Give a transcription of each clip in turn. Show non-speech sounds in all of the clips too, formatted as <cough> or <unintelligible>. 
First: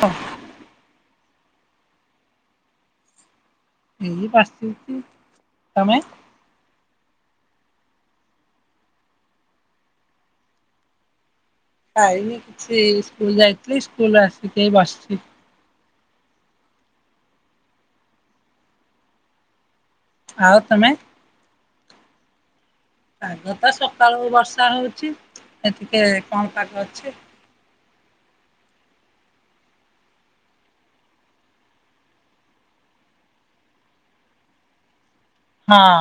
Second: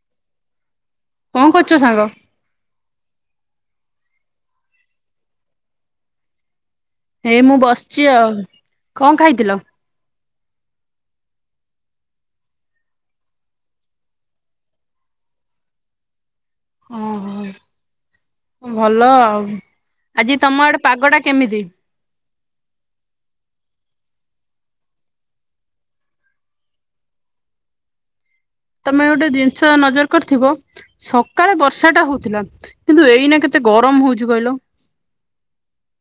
ହଫ କଣ କରୁଛ ସାଙ୍ଗ? ଏଇ ପାଶ ତମେ ଏ ମୁଁ ବସିଛି ଆଉ କଣ ଖାଇଥିଲ? ପାଇାଇନି କିଛି ସ୍କୁଲ ଯାଇଥିଲେ ସ୍କୁଲ ଆସି କେ ବସଛି। ଓୋ ଭଲ ଆଉ। ଆଜି ଆଉ ତମ ଆଡେ ତମେ ପାଗ ଟା କେମିତି? ପାଗ ତ ସକାଳୁ ବର୍ଷା ହଉଛି ଏ ଟିକେ କଣ ପାଗ ଅଛି। ତମେ ଗୋଟେ ଜିନିଷ ନଜର କରିଥିବ ସକାଳେ ବର୍ଷା ଟା ହଉଥିଲା କିନ୍ତୁ ଏଇନା କେତେ ଗରମ ହଉଛି କହିଲ। ହଁ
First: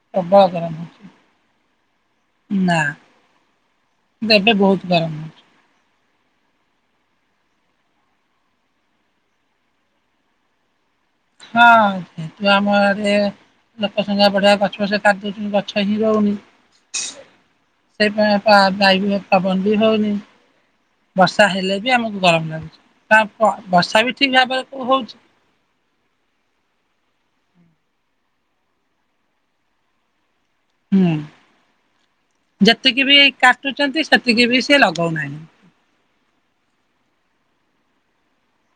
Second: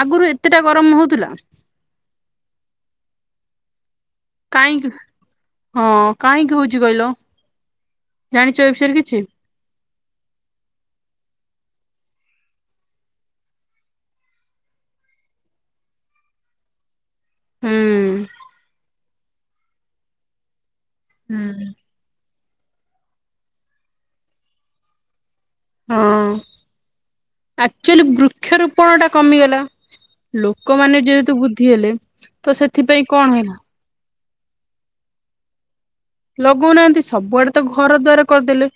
ଆଗରୁ ଏତେଟା ଠର ନା ଗରମ ହଉଥିଲା କିନ୍ତୁ ଏବେ ବହୁତ କହିଁ ଗରମ ହଉଛି ହଁ। କାହିଁକି ହଉଛି କହିଲ ଜାଣିଛ ଏ ବିଷୟରେ କିଛି ହଁ ଯେହେତୁ ଆମ ଆଡ ଲୋକ ସଂଙ୍ଗେ ବଢଆ ଗଛ ଫଛ କାଟିି ଦଉଛନ୍ତିଛନ୍ତି ଗଛ ହିଁ ରହୁନି ହୁଁ। ସେପାଇ ବାୟ ପବନ ବି ହଉନି। ବର୍ଷା ହୁଁ। ହେଲେ ବି ଆମକୁ ଗରମ ଲାଗୁଛି। ତା ବର୍ଷା ବି ଠିକ ଭାବରେ ହଉଛି। ହଁ ଆକ୍ଚୁଆଲି ବୃକ୍ଷରୋପଣ ଟା କମିଗଲା। ଲୋକମାନେ ହୁଁ ଯେହେତୁ ବୁଦ୍ଧି ହେଲେ ତ ସେଥିପାଇଁ କଣ ହେଲା। ଟିକେ ବି ସେ ଲଗାଉନାହିଁ ଲଗଉନାହାନ୍ତି ସବୁଆଡେ ତ ଘର ଦ୍ଵାର କରିଦେଲେ।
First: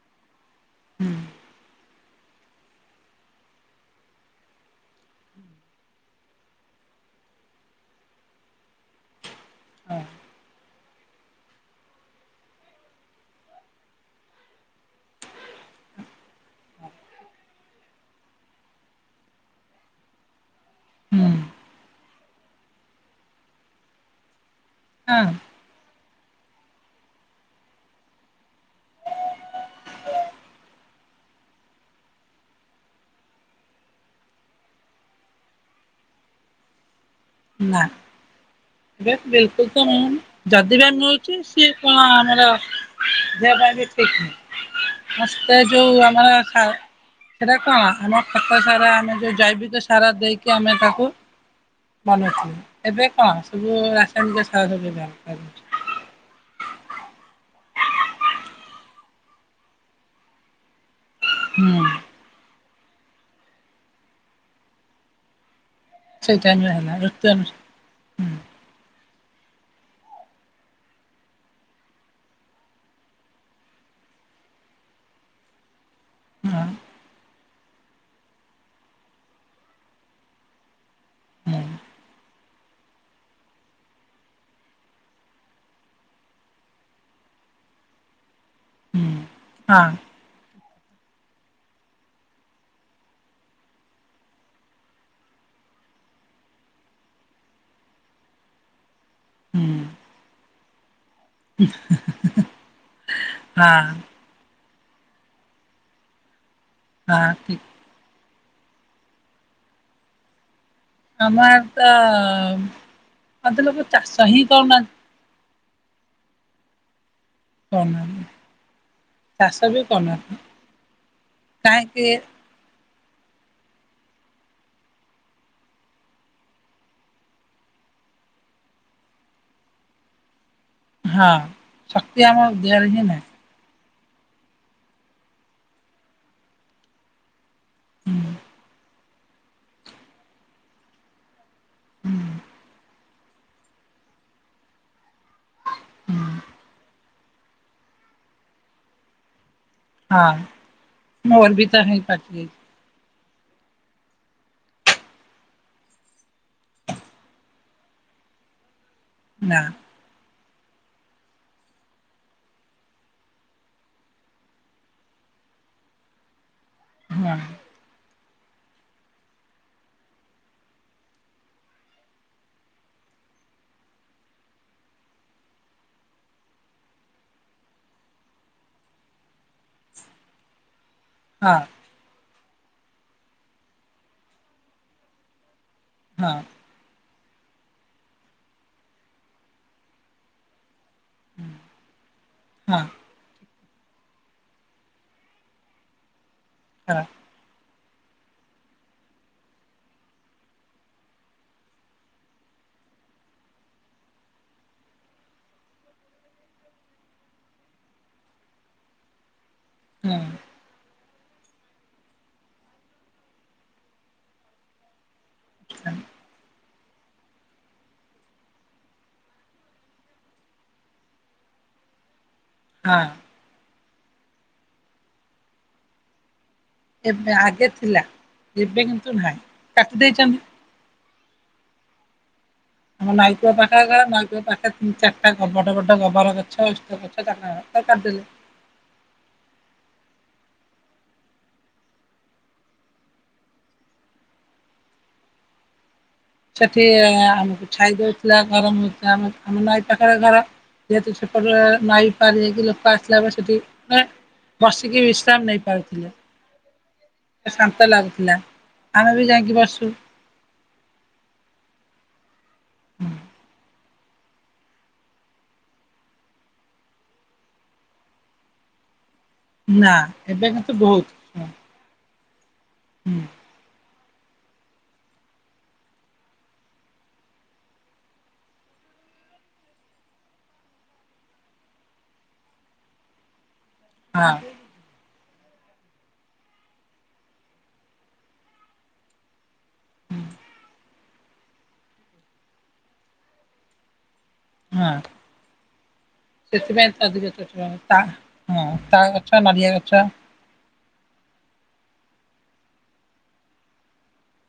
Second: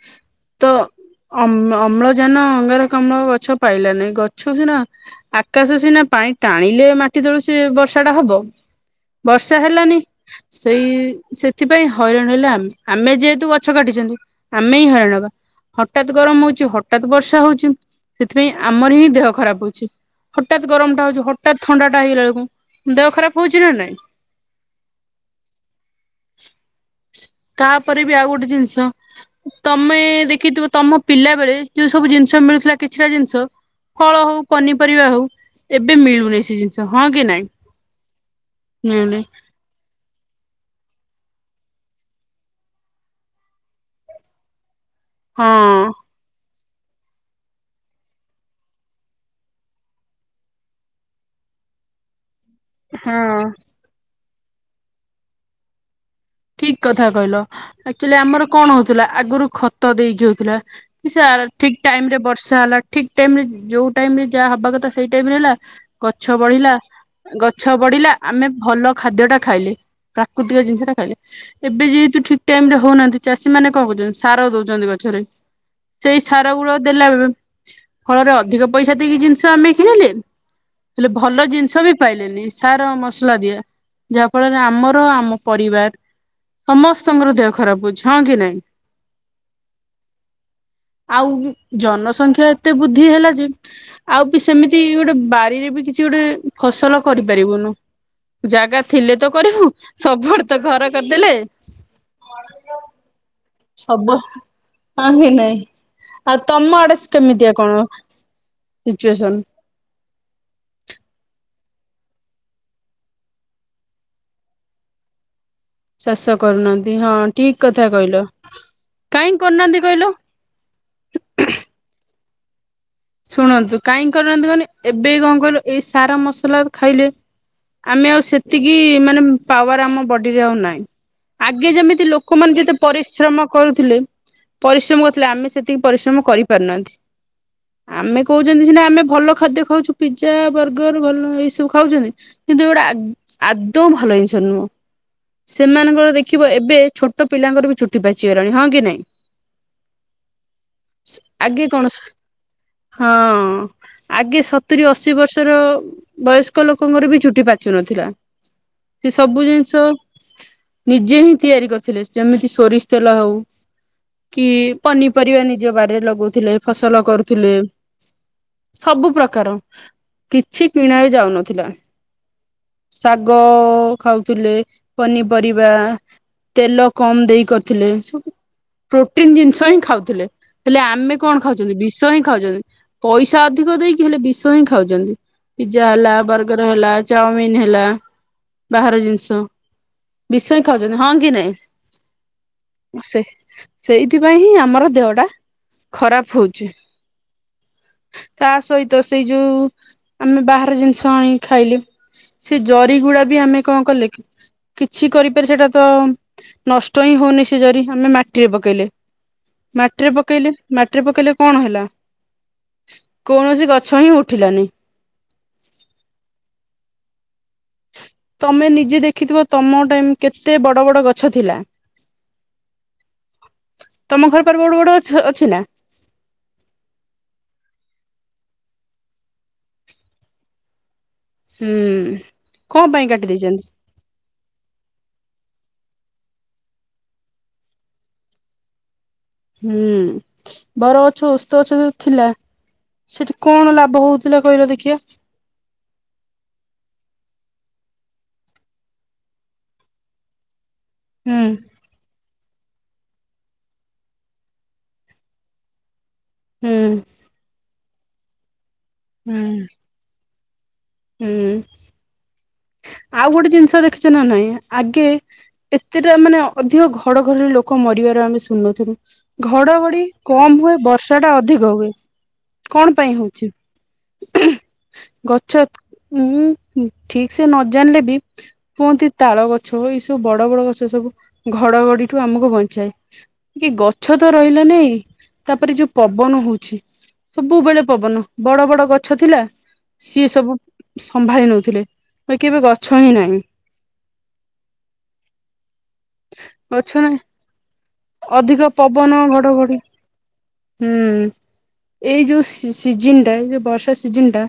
ହୁଁ ତମର ଜାନ ଅଙ୍ଗାର କମ୍ଳ ଗଛ ପାଇଲାନହି ଗଛ ସିନା ଆକାଶ ସିନା ପାଣି ଟାଣିଲେ ମାଟି ତଳୁ ସ ବର୍ଷା ଟା ହବ। ବର୍ଷା ହେଲାନି। ସେଇ ସେଥିପାଇଁ ହଇରାଣ ହେଲେ ଆମେ ଆମେ ଯେହେତୁ ଗଛ କାଟିଛନ୍ତି ଆମେ ହିଁ ହଇରାଣବା ହଠାତ୍ ଗରମ ହଉଛୁ ହଠାାତ ବର୍ଷା ହଉଛି ସେଥିପାଇଁ ଆମର ହିଁ ଦେହ ଖରାପ ହଉଛି। ହଠତ୍ ଗରମ ଟ ହଉଛି ହଠା ଥଣ୍ଡା ହେଇଗଲା ବେଳକୁ ଦେହ ଖରାପ ହଉଛି ନା ନାଇଁ। ହଁ। <unintelligible> ତାପରେ ବି ଆଉ ଗୋଟେ ଜିନିଷ ତମେ ଦେଖିଥିବ ତମ ପିଲା ବେଳେ ଯୋଉ ସବୁ ଜିନିଷ ମିଳୁଥିଲା କିଛିଟା ଜିନିଷ ଫଳ ହଉ ପନିପରିବା ହଉ ଏବେ ମିଳୁନି ସେ ଜିନିଷ ହଁ କି ନାଇଁ ନା ଏବେ ମିଳୁନି ବିଲକୁଲ ମିଳୁନି ଯଦି ବା ମିଳୁ ସିଏ କଣ ଆମର ଦେହ ପାଇଁ ବି ଠିକ ନୁହେଁ। ହଁ। ଆସ୍ତେ ଯୋଉ ଆମର ଖା ସେଟା କଣ ଆମ ଖତା ସାରା ଆମେ ଯୋଉ ଜୈବିକ ସାରା ଦେଇକି ଆମେ ତାକୁ ମନ ଅଛି। ଏବେ ହଁ। କଣ ସବୁ ରା ଏମ କେ ସା ଠିକ କଥା କହିଲ ଆକ୍ଚୁଆଲି ଆମର କଣ ହଉଥିଲା ଆଗରୁ ଖତ ଦେଇକି ହଉଥିଲା ଠିକ ହୁଁ ଟାଇମ ରେ ବର୍ଷା ହେଲା ଠିକ ଟାଇମ ରେ ଯୋଉ ଟାଇମ ରେ ଯାହା ହବା କଥା ସେଇ ଟାଇମ ରେ ହେଲା ସେଇ ଗଛ ଟାଇମରେ ବଢିଲା ହେଲା ଋତୁ ଅନୁ ଗଛ ବଢିଲା ହଁ ଆମେ ଭଲ ଖାଦ୍ୟ ଟା ଖାଇଲି ପ୍ରାକୃତିକ ଜିନିଷ ଟା ଖାଇଲେ ଏବେ ଯେହେତୁ ଠିକ ଟାଇମ ରେ ହଉନାହାନ୍ତି ଚାଷୀ ମାନେ କଣ କରହୁଛନ୍ତି ସାର ଦଉଛନ୍ତି ଗଛରେ ସେଇ ସାର ହଁ ଗୁଡ ଦେଲା ଫଳରେ ଅଧିକ ପଇସା ଦେଇକି ଜିନିଷ ଆମେ କିଣିଲେ ହେଲେ ଭଲ ହଁ ଜିନିଷ ବି ପାଇଲେନି ସାର ମସଲା ଦିଆ ଯାହା ଫଳରେ ଆମର ଆମ ପରିବାର ସମସ୍ତଙ୍କର ଦେହ ଖରାପ ହଉଛି ହଁ କି ନାଇଁ ହୁଁ ହଁ ଆଉ ଜନସଂଖ୍ୟା ଏତେ ବୃଦ୍ଧି ହେଲା ଯେ ଆଉ ବି ସେମିତି ଗୋଟେ ବାରିରେ ବି କିଛି ଗୋଟେ ଫସଲ କରିପାରିବୁନୁ ଜାଗା ଥିଲେ ତ କରିବୁ ସବୁର୍ ତ ଘର କରିଦେଲେ ହଁ ସବୁ ହ ନହିଁ ଆ ତମ ଆଡସ ହଁ ଠିକ କେମିତିଆ କଣ ସିଚୁଏସନ୍ ଆମର ତ ଆଧ ଲ ଚାଷ ଚା ହ କର ନା ସସ କରନାନ୍ତି ହଁ ଠିକ କଥା କରୁନାହାନ୍ତି। କହିଲ କାହିଁକ ଚାଷ ବି କରୁନାହାନ୍ତି କହିଲ କାହିଁକି ଶୁଣନ୍ତୁ କାହିଁ କରନାହାନ୍ତି କହନି ଏବେ କଣ କହିଲୁ ଏଇ ସାର ମସଲା ଖାଇଲେ ଆମେ ଆଉ ସେତିକି ମାନେ ପାୱାର ଆମ ବଡିରେ ଆଉ ନାହିଁ ହଁ ଆଗେ ଯେମିତି ଶକ୍ତି ଆମ ଲୋକମାନେ ଯେତେ ଦେହରେ ହିଁ ନାହିଁ। ପରିଶ୍ରମ କରୁଥିଲେ ପରିଶ୍ରମ କରିଥିଲେ ଆମେ ସେତିକି ପରିଶ୍ରମ କରିପାରୁନାହାନ୍ତି ହୁଁ ଆମେ କହୁଛନ୍ତି ସିନା ଆମେ ଭଲ ଖାଦ୍ୟ ଖାଉଛୁ ପିଜା ବର୍ଗର ଭଲ ଏଇ ସବୁ ଖାଉଛନ୍ତି ହୁଁ କିନ୍ତୁ ଏୋଟା ଆଦୌ ଭଲ ଜିନିଷ ନୁହଁ ସେମାନଙ୍କର ଦେଖିବ ଏବେ ଛୋଟ ପିଲାଙ୍କର ବି ଚୁଟି ପାଚିଗଲାଣି ହଁ କି ନାଇଁ ହଁ ମଲ ଆଗେ ବି କଣ ତ ହେ ପାକ ହଁ ଆଗେ ସତୁରିୀ ଅଶୀ ବର୍ଷର ବୟସ୍କ ଲୋକଙ୍କର ବି ଚୁଟି ପାଚୁନଥିଲା ସେ ସବୁ ନା ଜିନିଷ ନିଜେ ହିଁ ତିଆରି କରିଥିଲେ ଯେମିତି ସୋରିଷ ତେଲ ହଉ କି ପନିପରିବା ନିଜ ବାରରେ ଲଗଉଥିଲେ ଫସଲ ହଁ। ଥିଲେ। ସବୁ ପ୍ରକାର କିଛି କିଣା ବି ଯାଉନଥିଲା ଶାଗ ଖାଉଥିଲେ ପନିପରିବା ତେଲ କମ ଦେଇ କରିଥିଲେ ସବୁ ପ୍ରୋଟିନ ଜିନିଷ ହିଁ ଖାଉଥିଲେ ହେଲେ ଆ ଆମେ କଣ ହଁ ଖାଉଛନ୍ତି ବି ଖାଉଛନ୍ତି ପଇସା ଅଧିକ ଦେଇକି ହେଲେ ବିଷ ହିଁ ଖାଉଛନ୍ତି। ପିଜା ହେଲା ହଁ ବର୍ଗର ହେଲା ଚାଓମିନ ହେଲା ବାହାର ଜିନିଷ ବିଷ ଖ ହଁ କି ନାଇଁ ହଁ <inaudible> ସେ ସେଇଥିପାଇ ହିଁ ଆମର ଦେହ ଟା ଖରାପ ହୋଉଛି। ହଁ। ତା ସହିତ ସେଇ ଯୋଉ ଆମେ ବାହାର ଜିନିଷ ଆଣି ଖାଇଲେ ସେ ଜରି ଗୁଡା ବି ଆମେ କଣ କଲେ କିଛି କରିପାର ସେଇଟା ତ ନଷ୍ଟ ହିଁ ହଉନି ସେ ଜରି ଆମେ ମାଟିରେ ପକେଇଲେ ମାଟିରେ ହଁ ପକେଇଲେ ମା ମାଟିରେ ପକେଇଲେ କଣ ହେଲା କୌଣସି ଗଛ ହିଁ ଉଠିଲାନି। <inaudible> ତମେ ନିଜେ ଦେଖିଥିବ ତମ ଟାଇମ କେତେ ବଡ଼ ବଡ଼ ଗଛ ଥିଲା ହଁ। ତମ ଘର ପାଖରେ ବଡ ବଡ ଅ ଅଛି ନା? ଏବେ ଆଗେ ଥିଲା ଏବେ କିନ୍ତୁ ନାହିଁ କାଟି ଦେଇଛନ୍ତି। ହୁଁ। କଣ ପାଇଁ କାଟି ଦେଇଛନ୍ତି <unintelligible> <unintelligible> ହୁଁ ବର ଗଛ ଓସ୍ତ ଗଛ ଥିଲା ସେଠି କଣ ଲାଭ ହଉଥିଲା କହିଲ ଦେଖିବା। ସେଠି ଆମକୁ ଛାଇଦଉଥିଲା ଗରମ ହଉ ଥିଲା ଆମ ନଈ ପାଖରେ ଘର ଯେହେତୁ ହୁଁ ସେପଟ ନାଇଁ ପାର ଲୋକ ଆସିଲା ପରେ ସେଠି ବସିକି ବିଶ୍ରାମ ନେଇ ପାରୁଥିଲେ। ହୁଁ <inaudible> ଶାନ୍ତ ଲାଗ ଥିଲା। ଆମେ ବି ହୁଁ ଯାଇକି ବସୁ। ହୁଁ। ଆଉ ଗୋଟେ ଜିନିଷ ଦେଖ ସୂଚନା ନାହିଁ ଆଗେ ଏତେଟା ମାନେ ଅଧିକ ଘଡ଼ ଘଡିରେ ଲୋକ ମରିବାର ଆମେ ଶୁଣିଥିଲୁ। ନା ଘଡଘଡି ଏବେ କମ କିନ୍ତୁ ହୁଏ ବହୁତ ବର୍ଷା ଟା ହୁଁ ଅଧିକ ହୁଏ। କଣ ପାଇଁ ହୋଉଛି? ଗଛ ଉଁ <inaudible> ଠିକି ସେ ନ ଜାଣିଲେ ବି କୁହନ୍ତି ତାଳ ଗଛ ଏଇ ସବୁ ବଡ ବଡ ଗଛ ସବୁ ଘଡଘଡିଠୁ ଆମକୁ ବଞ୍ଚାଏ। କି ଗଛ ହଁ ତ ରହିଲ ନାଇଁ ତାପରେ ଯୋଉ ପବନ ହଉଛି ସବୁବେଳେ ପବନ ବଡ ବଡ ଗଛ ଥିଲା ସିଏ ସବୁ ସମ୍ଭାଳି ନଉଥିଲେ। କେବେ ଗଛ ହିଁ ନାହିଁ। ହଁ ଗଛ ନାହିଁ ସେଥିପାଇଁଅଧିକ ତା ଅଧିକ ହଁ ତା ପବନ ଗଛ ନଡ଼ିଆ ଘଡଘଡି ଗଛ। ହୁଁ ଏଇ ଯୋଉ ସିଜିନ ଟା ଏଇ ଯୋଉ ବର୍ଷା ସିଜନ ଟା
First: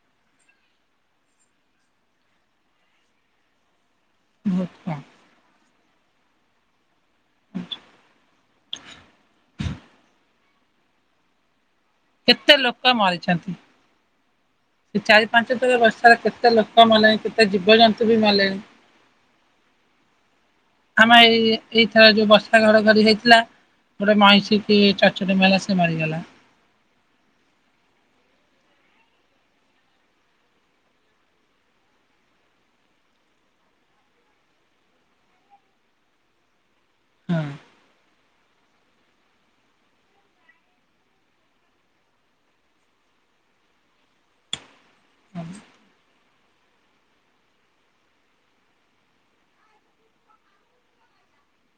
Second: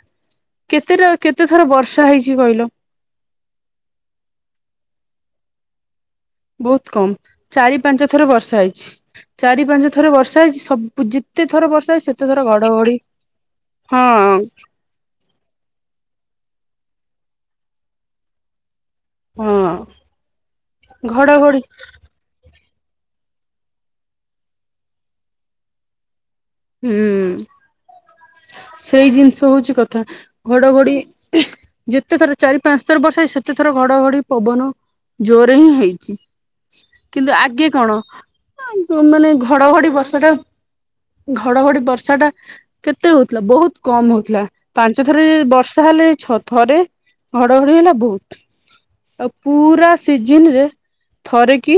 କେତେଟା କେତେ ଥର ବର୍ଷା ହେଇଛି କହିଲ। <inaudible> ବହୁତ କମ ଚାରି ପାଞ୍ଚ ଥର ବର୍ଷା ହେଇଛି ଚାରି ପାଞ୍ଚ ଥର ବର୍ଷା ହେଇଛି ସବୁ ଯେତେ ଥର ବର୍ଷା ହେଇଛି ସେତେ ଥର କେତେ ଲୋକ ଘଡଘଡି ମରିଛନ୍ତି, ହଁ ସେ ଚାରି ପାଞ୍ଚଥର ବସି କେତେ ଲୋକ ମଲେଣି, କେତେ ଜୀବ ଜନ୍ତୁ ବି ମଲେଣି। ହଁ, ଘଡଘଡି ଘର ଘରି ହେଇଥିଲା। ଗୋଟେ ମଇଁଷି, ସେ ଚଡଚଡି ମାଇଲା, ସେ ମରିଗଲା। ହୁଁ, ସେଇ ଜିନିଷ ହଉଛି କଥା। ଘଡଘଡି ଯେତେଥର ଚାରି ପାଞ୍ଚ ଥର ବର୍ଷା ହେଇଚି, ସେତେଥର ଘଡଘଡି, ପବନ ଯୋରେ ହିଁ ହେଇଛି। କିନ୍ତୁ ହଁ ଆଗେ କଣ ମାନେ, ଘଡଘଡି ବର୍ଷାଟା ଆ ଘଡଘଡି ବର୍ଷା ଟା କେତେ ହଉଥିଲା, ବହୁତ କମ ହଉଥିଲା। ପାଞ୍ଚ ଥର ବର୍ଷା ହେଲେ ଛ ଥରେ ଘଡଘଡି ହେଲା ବହୁତ। ଆଉ ପୁରା ସିଜନ ରେ ଥରେ କି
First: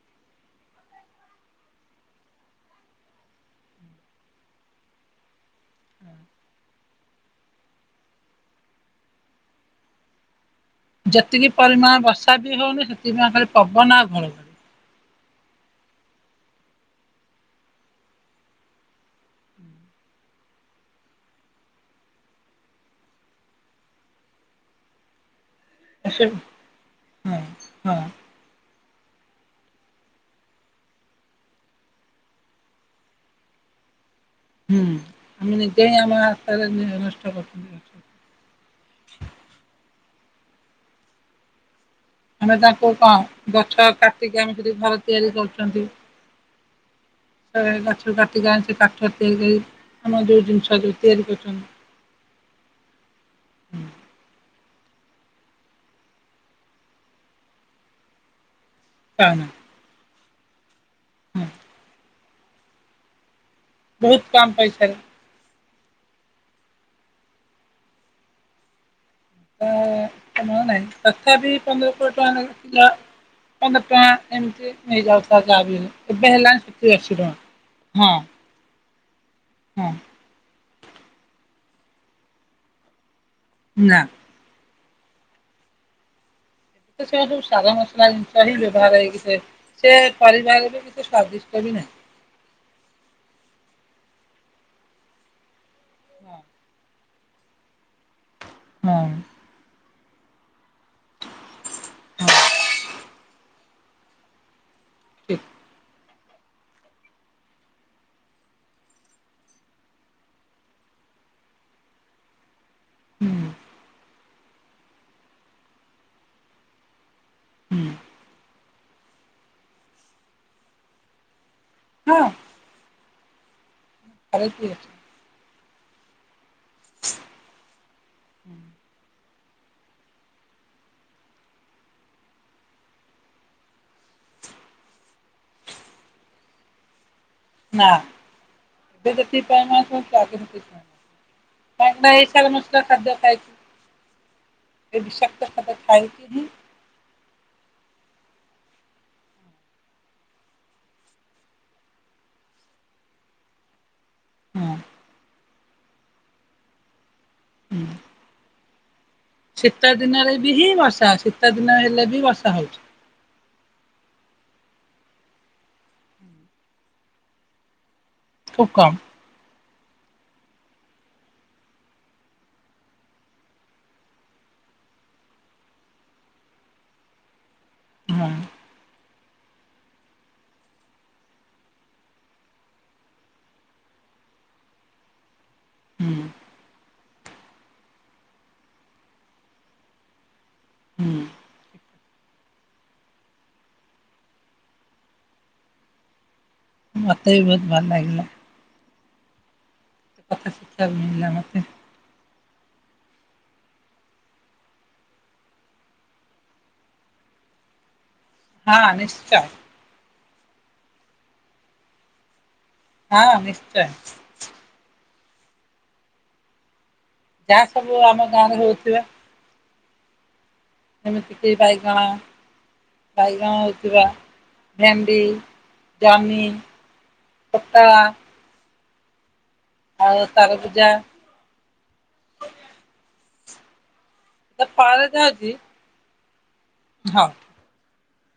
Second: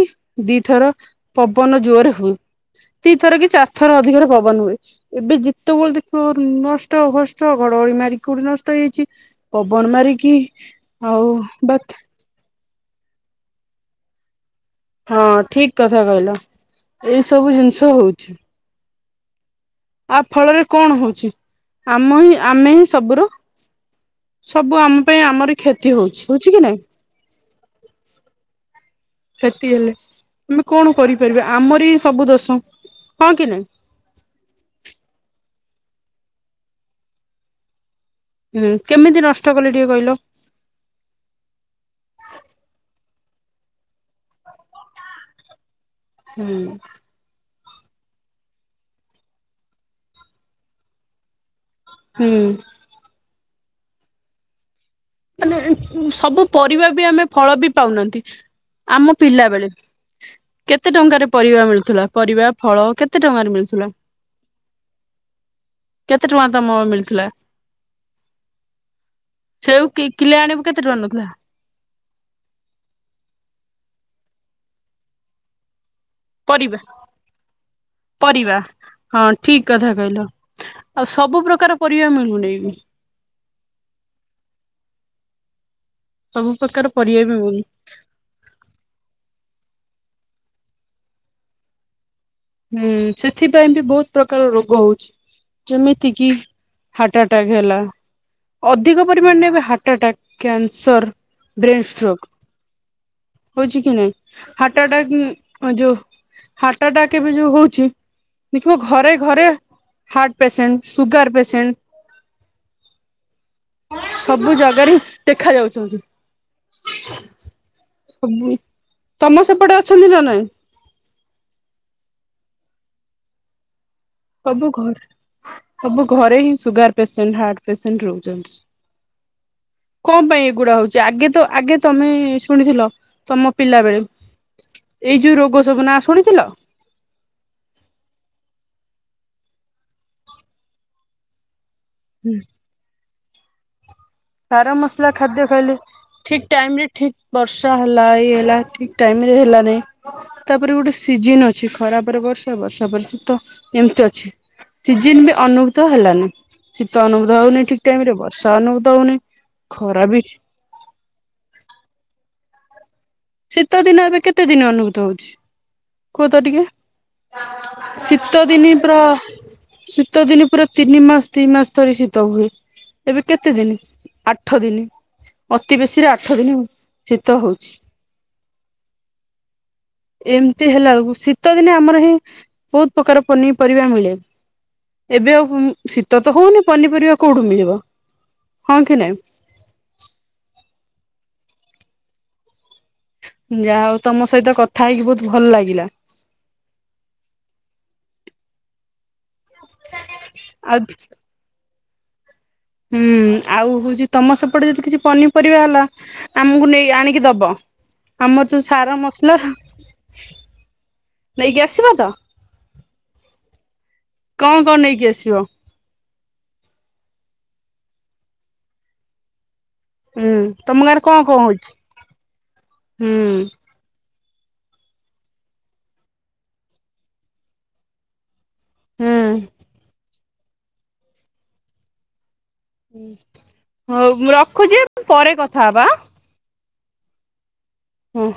ଦିଥର ପବନ ଜୋରରେ ହୁଏ, ଦି ଥର କି ଚାରି ଥର ଅଧିକ ପବନ ହୁଏ। ଏବେ ଯେତେବେଳେ ଦେଖ ନଷ୍ଟ ହଷ୍ଟ, ଘଡଘଡି ମାରିକି କଉଠି ନଷ୍ଟ ହେଇଯାଇଛି, ପବନ ମାରିକି ଆଉ ଯେତିକି ବାତ୍ ପରିମାଣ ବର୍ଷା ବି ହଉନି, ସେ ଏଇନୁକା ଖାଲି ପବନ, ଘଡ ଘଡି ହଁ, ଠିକ କଥା କହିଲ। ଏଇ ସବୁ ଜିନିଷ ହଉଛି ଆ ଫଳରେ କଣ ହଉଛି? ଆମ ହିଁ, ଆମେ ହିଁ ସବୁର ସବୁ ଆମ ପାଇଁ ଆମରି କ୍ଷତି ସେ ହଉଛି, ହଉଚି କି ନାଇଁ? ହଁ ହଁ କ୍ଷତି ହେଲେ ଆମେ କଣ କରିପାରିବା, ଆମରି ସବୁ ଦୋଷ। ହଁ କି ନାଇଁ? ହୁଁ ଆମେ ନିଜେ ହିଂ, ଆମ <unintelligible> ନଷ୍ଟ କରୁ। ହୁଁ, କେମିତି ନଷ୍ଟ କଲେ ଟିକେ କହିଲ? ଆମେ ତାଙ୍କୁ କଣ ଗଛ କାଟିକି ଆମେ ଯଦି ଘର ତିଆରି କରୁଛନ୍ତି ହୁଁ। ଗଛକୁ କାଟିକି ଆଣିଚି କାଠ ତିଆରି କରି ଆମର ଯାଉ ଜିନିଷ ଯାଉ ତିଆରି କରିଛନ୍ତି। ହଁ। ହୁଁ। ମାନେ ସବୁ ପରିବା ବି ଆମେ ଫଳ ବି ପାଉନାହାନ୍ତି। ଆମ ପାଉନା ପିଲାବେଳେ କେତେ ଟଙ୍କାରେ ପରିବା ମିଳୁଥିଲା? ପରିବା, ଫଳ କେତେ ଟଙ୍କାରେ ମିଳୁଛି? ବହୁତ କମ୍ ପଇସାରେ। କେତେ ଟଙ୍କା ତମ ମିଳିଥିଲା? ତ ସେଉ କିଲେ ଆଣିବୁ ନାହିଁ, କେତେ ଟଙ୍କା ନଉଥିଲା ତଥା ବି ପନ୍ଦର କୋଡିଏ ଟଙ୍କା ଲାଗିଥିଲା, ପନ୍ଦର ଟଙ୍କା ଏମତି ନେଇଯାଉଥିବ, ଯାହାବି ହେଲେ ଏବେ ହେଲାଣି, ପରିବା ସତୁରୀ ଅଶୀ ଟଙ୍କା, ହଁ। ପରିବା ହଁ, ଠିକ୍ କଥା ହଁ କହିଲ। ଆଉ, ସବୁ ପ୍ରକାର ପରିବା ମିଳୁନି। ନା। ସବୁ ପ୍ରକାର ସେ ପରିବା ବି ସବୁ, ମିଳୁନି। ସାଧା ମସଲା ଜିନିଷ ହିଁ ବ୍ୟବହାର ହେଇକି, ସେ ସେ ପରିବାର ବି କିଛି ସ୍ୱାଦିଷ୍ଟ ବି ନାହିଁ। ହୁଁ ସେଥିପାଇଁ ବି ବହୁତ ପ୍ରକାର ରୋଗ ହଉଛି। ଯେମିତିକି ହାଟାଟାକ ହେଲା। ହଁ ଅଧିକ ପରିମାଣରେ ଏବେ heart attack cancer brain stroke. ହଁ ହଉଛି କି ନାଇଁ। ହାର୍ଟ ଠିକ ଆଟାକ୍ ଯଉ ହାଟଟାକ୍। କେବେ ଯୋଉ ହଉଛି ଦେଖିବ ଘରେ ଘରେ ହାର୍ଟ ପେସେଣ୍ଟ ସୁଗାର ପେସେଣ୍ଟ। ହୁଁ ସବୁ ଜାଗାରେ ଦେଖା ଯାଉଛନ୍ତି। ହୁଁ ସବୁ ତମ ସେପଟେ ଅଛନ୍ତି ନା ନାଇଁ? ହଁ। ଘରେ କିଏ ସବୁ ଅଛି? ଘରେ। ସବୁ ଘରେ ହିଁ ସୁଗାର ପେସେଣ୍ଟ ହାର୍ଟ ପେସେଣ୍ଟ ରହୁଛନ୍ତି, କଣ ପାଇଁ ଏଗୁଡା ହଉଛି ଆଗେ ତ ଆଗେ ତମେ ଶୁଣିଥିଲ ତମ ପିଲା ବେଳେ ଏଇ ଯୋଉ ରୋଗ ସବୁ ନା ଶୁଣିଥିଲ। ନା ଏବେ <unintelligible> <unintelligible> ମସଲା ଖାଦ୍ୟ। ଆଜ୍- ବାର ମସଲା ଖାଦ୍ୟ ଖାଇଲେ ହିଁ ଠିକ ଟାଇମ ରେ ଠିକ ବର୍ଷା ହେ ପ୍ଲାଏ ହେଲା ଠିକ ଟାଇମରେ ହେଲା ନାଇ ତାପରେ ଗୋଟେ ସିଜନ ଅଛି ଖରାପରେ ବର୍ଷା ବର୍ଷା ପରେ ଶୀତ ଏମତି ଅଛି ହଁ ସିଜନ ଭି ଅନୁଭତ ହେଲାନି ଶୀତ ଅନୁ ମେଘ ହଉନି ଠିକ ହୁଁ। ଟାଇମ ରେ ବର୍ଷା ଅନୁ ତ ହଉନି। ଶୀତ ଦିନରେ ବି ହିଁ ବର୍ଷା ଶୀତ ଦିନ ହେଲେ ବି ବର୍ଷା ହଉଛି। ଶୀତ ଦିନ ଏବେ କେତେ ଦିନ ଅନୁଭୂତ ହଉଛି? କୁହ ତ ଟିକେ। ଶୀତ ଖୁବ ଦିନି କମ ପ୍ର ଶୀତ ଦିନି ପୁରା ତିନି ମାସ ଦି ମାସ ଧରି ଶୀତ ହୁଏ ଏବେ କେତେ ଦିନ ଆଠ ଦିନି ଅତି ବେଶୀରେ ଆଠ ଦିନି ଶୀତ ହଉଛି। ହୁଁ। ଏମ ତି ହେଲା ବେଳକୁ ଶୀତ ଦିନେ ଆମର ହିଁ ବହୁତ ପ୍ରକାର ପନିପରିବା ମିଳେ ଏବେ ଆଉ ହୁଁ। ଶୀତ ତ ହଉନି ପନିପରିବା। କୋଉଠୁ ମିଳିବ ହଁ କି ନାଇଁ। ହୁଁ। ଯାହାହଉ ତମ ସହିତ କଥା ହେଇକି ବହୁତ ଭଲ ଲାଗିଲା। ମୋତେ ବି ବହୁତ ଭଲ ଲାଗିଲା। କେତେ କଥା ଆଉ ଶିଖିଆକୁ ମିଳିିଲା ମତେ। ହୁଁ ଆଉ ହଉଛି ତମ ସେପଟେ ଯଦି କିଛି ପନିପରିବା ହେଲା ଆମକୁ ନେଇ ଆଣିକି ଦବ। ଆମର ଯୋଉ ହଁ ସାର ମସଲା। ନିଶ୍ଚୟ ନେଇକି ଆସିବ ତ। ହଁ ନିଶ୍ଚୟ। ବ। ଯାହା ସବୁ ଆମ ଗାଁ ରେ ହଉଥିବା। ହୁଁ। ତମ ଗାଁରେ କଣ ଏମିତି କଣ କି ହଉଛି ବାଇଗଣ ହୁଁ ବାଇଗଣ ହଉଥିବା। ଭେଣ୍ଡି ଜହ୍ନି ପତାଳା। ହୁଁ। ଆଉ ତାରଗୁଜା। ହୁଁ। ହଉ ମୁଁ ରଖୁଛି ପରେ କଥା ହବା। ହଉ। ହୁଁ।